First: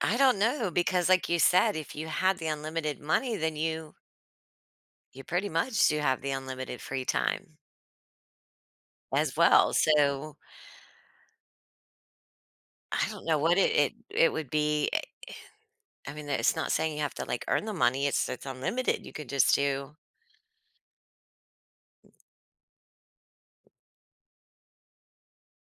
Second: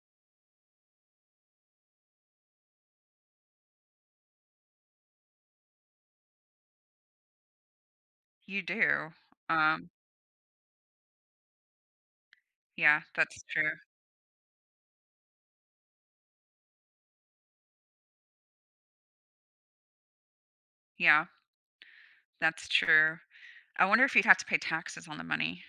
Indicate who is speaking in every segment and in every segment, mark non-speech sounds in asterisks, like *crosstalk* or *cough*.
Speaker 1: I don't know because like you said, if you had the unlimited money, then you you pretty much do have the unlimited free time
Speaker 2: You do,
Speaker 1: as well,
Speaker 2: um
Speaker 1: so
Speaker 2: Yeah,
Speaker 1: I don't know
Speaker 2: that's
Speaker 1: what
Speaker 2: true.
Speaker 1: it it it would be eh *sighs* I mean, that it's not saying you have to, like, earn the money, it's it's unlimited you could just do
Speaker 2: Yeah. That's true. I wonder if you'd have to pay taxes on the money.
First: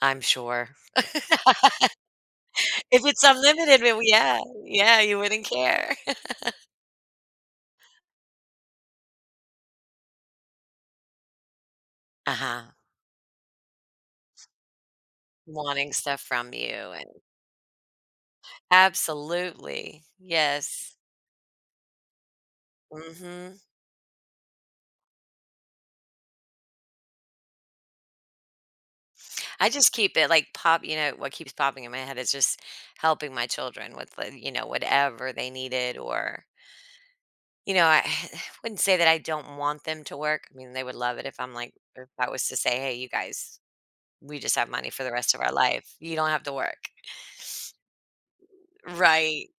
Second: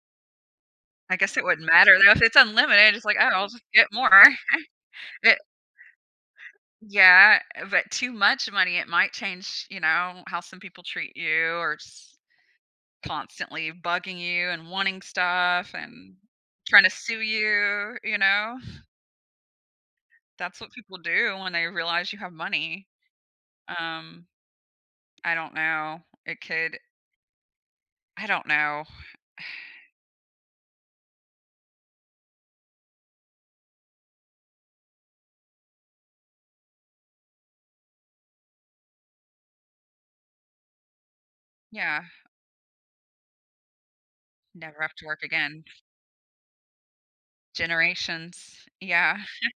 Speaker 1: I'm sure.
Speaker 2: I
Speaker 1: *laughs*
Speaker 2: guess it wouldn't matter though, if it's unlimited,
Speaker 1: If
Speaker 2: it's like,
Speaker 1: it's
Speaker 2: "Oh, I'll just
Speaker 1: unlimited,
Speaker 2: get
Speaker 1: then, well,
Speaker 2: more."
Speaker 1: yeah, yeah,
Speaker 2: *chuckles*
Speaker 1: you
Speaker 2: It
Speaker 1: wouldn't care. *laughs*
Speaker 2: Yeah, eh, but too much money, it might change, you know, how some people treat you or just
Speaker 1: Uh-huh.
Speaker 2: constantly bugging you and wanting stuff
Speaker 1: Wanting
Speaker 2: and
Speaker 1: stuff from you
Speaker 2: tryna
Speaker 1: and
Speaker 2: sue you, you know.
Speaker 1: Absolutely,
Speaker 2: That's what
Speaker 1: yes.
Speaker 2: people do when they realize you have money.
Speaker 1: Mhm.
Speaker 2: Um, I don't know. It could I don't know. *sighs*
Speaker 1: I just keep it like pop you know, what keeps popping in my head is just helping my children with like, you know, whatever they needed or You know, *sighs* I wouldn't say that I don't want them to work. I mean, they would love it if I'm like,
Speaker 2: Yeah.
Speaker 1: er if I was to say, "Hey, you guys, we just have
Speaker 2: Never
Speaker 1: money
Speaker 2: have
Speaker 1: for
Speaker 2: to
Speaker 1: the
Speaker 2: work
Speaker 1: rest of our
Speaker 2: again.
Speaker 1: life, you don't have to work."
Speaker 2: Generations, yeah.
Speaker 1: Right,
Speaker 2: *chuckles*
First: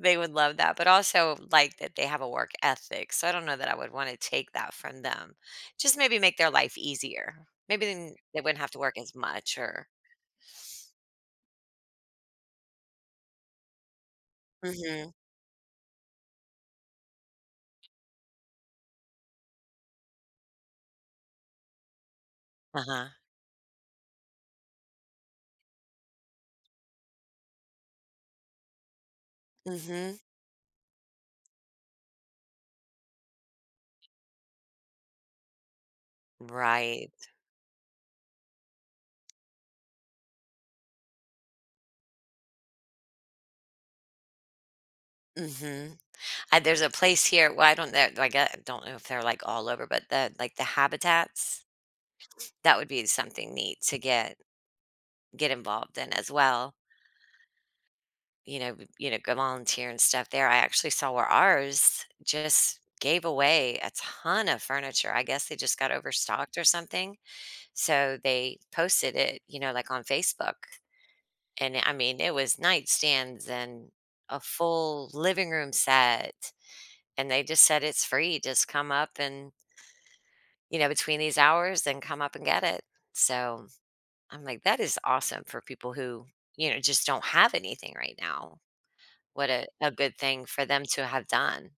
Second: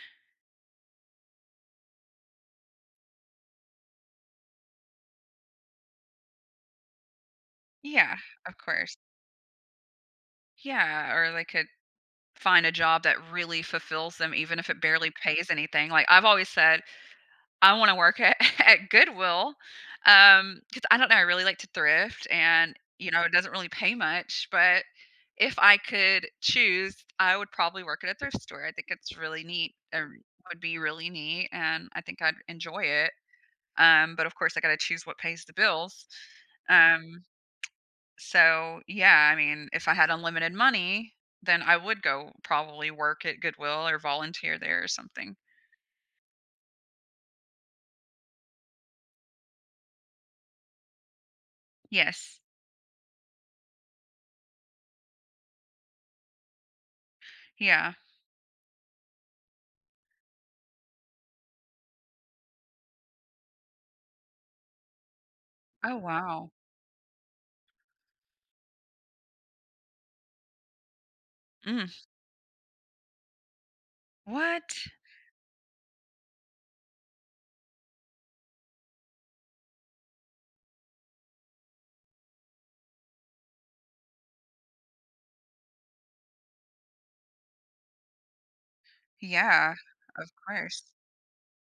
Speaker 1: they would love that but also like that they have a work ethic, so I don't know that I would wanna take that from them, just maybe make their life easier, maybe then
Speaker 2: Yeah,
Speaker 1: they
Speaker 2: of
Speaker 1: wouldn't have to
Speaker 2: course.
Speaker 1: work as much or
Speaker 2: Yeah, or they could find a job that really fulfills them even if it barely
Speaker 1: Mhm.
Speaker 2: pays anything, like I've always said, I wanna work at at Goodwill, um, 'cause I don't know, I really like to thrift and, you
Speaker 1: Uh-huh.
Speaker 2: know, it doesn't really pay much, but if I could choose, I would probably work at a thrift store. I think it's really neat
Speaker 1: Mhm.
Speaker 2: and would be really neat, and I think I'd enjoy it. Um, but of course, I've gotta choose what pays the bills.
Speaker 1: Right.
Speaker 2: Um. *tsk* So yeah, I mean, if I had unlimited money, then I would go probably work at Goodwill or volunteer there or something.
Speaker 1: Mhm. Uh, there's a place here, well I don't know I get I don't know if they're like all over, but the, like the Habitats.
Speaker 2: Yes.
Speaker 1: That would be something neat to get get involved in as well.
Speaker 2: Yeah.
Speaker 1: You know, v you know, go volunteer and stuff there I actually saw where ours just gave away a ton of furniture. I guess they just got
Speaker 2: Oh wow.
Speaker 1: overstocked or something, so they posted it, you know, like on Facebook, and, eh,
Speaker 2: Mm.
Speaker 1: I mean it was nightstands and a
Speaker 2: What?
Speaker 1: full living room set, and they just said "It's free, just come up and" You know, between these hours and come up and get it. So, I'm like, "That is awesome for people who, you know, just don't have anything right now. What a
Speaker 2: Yeah,
Speaker 1: a good
Speaker 2: of
Speaker 1: thing for
Speaker 2: course.
Speaker 1: them to have done."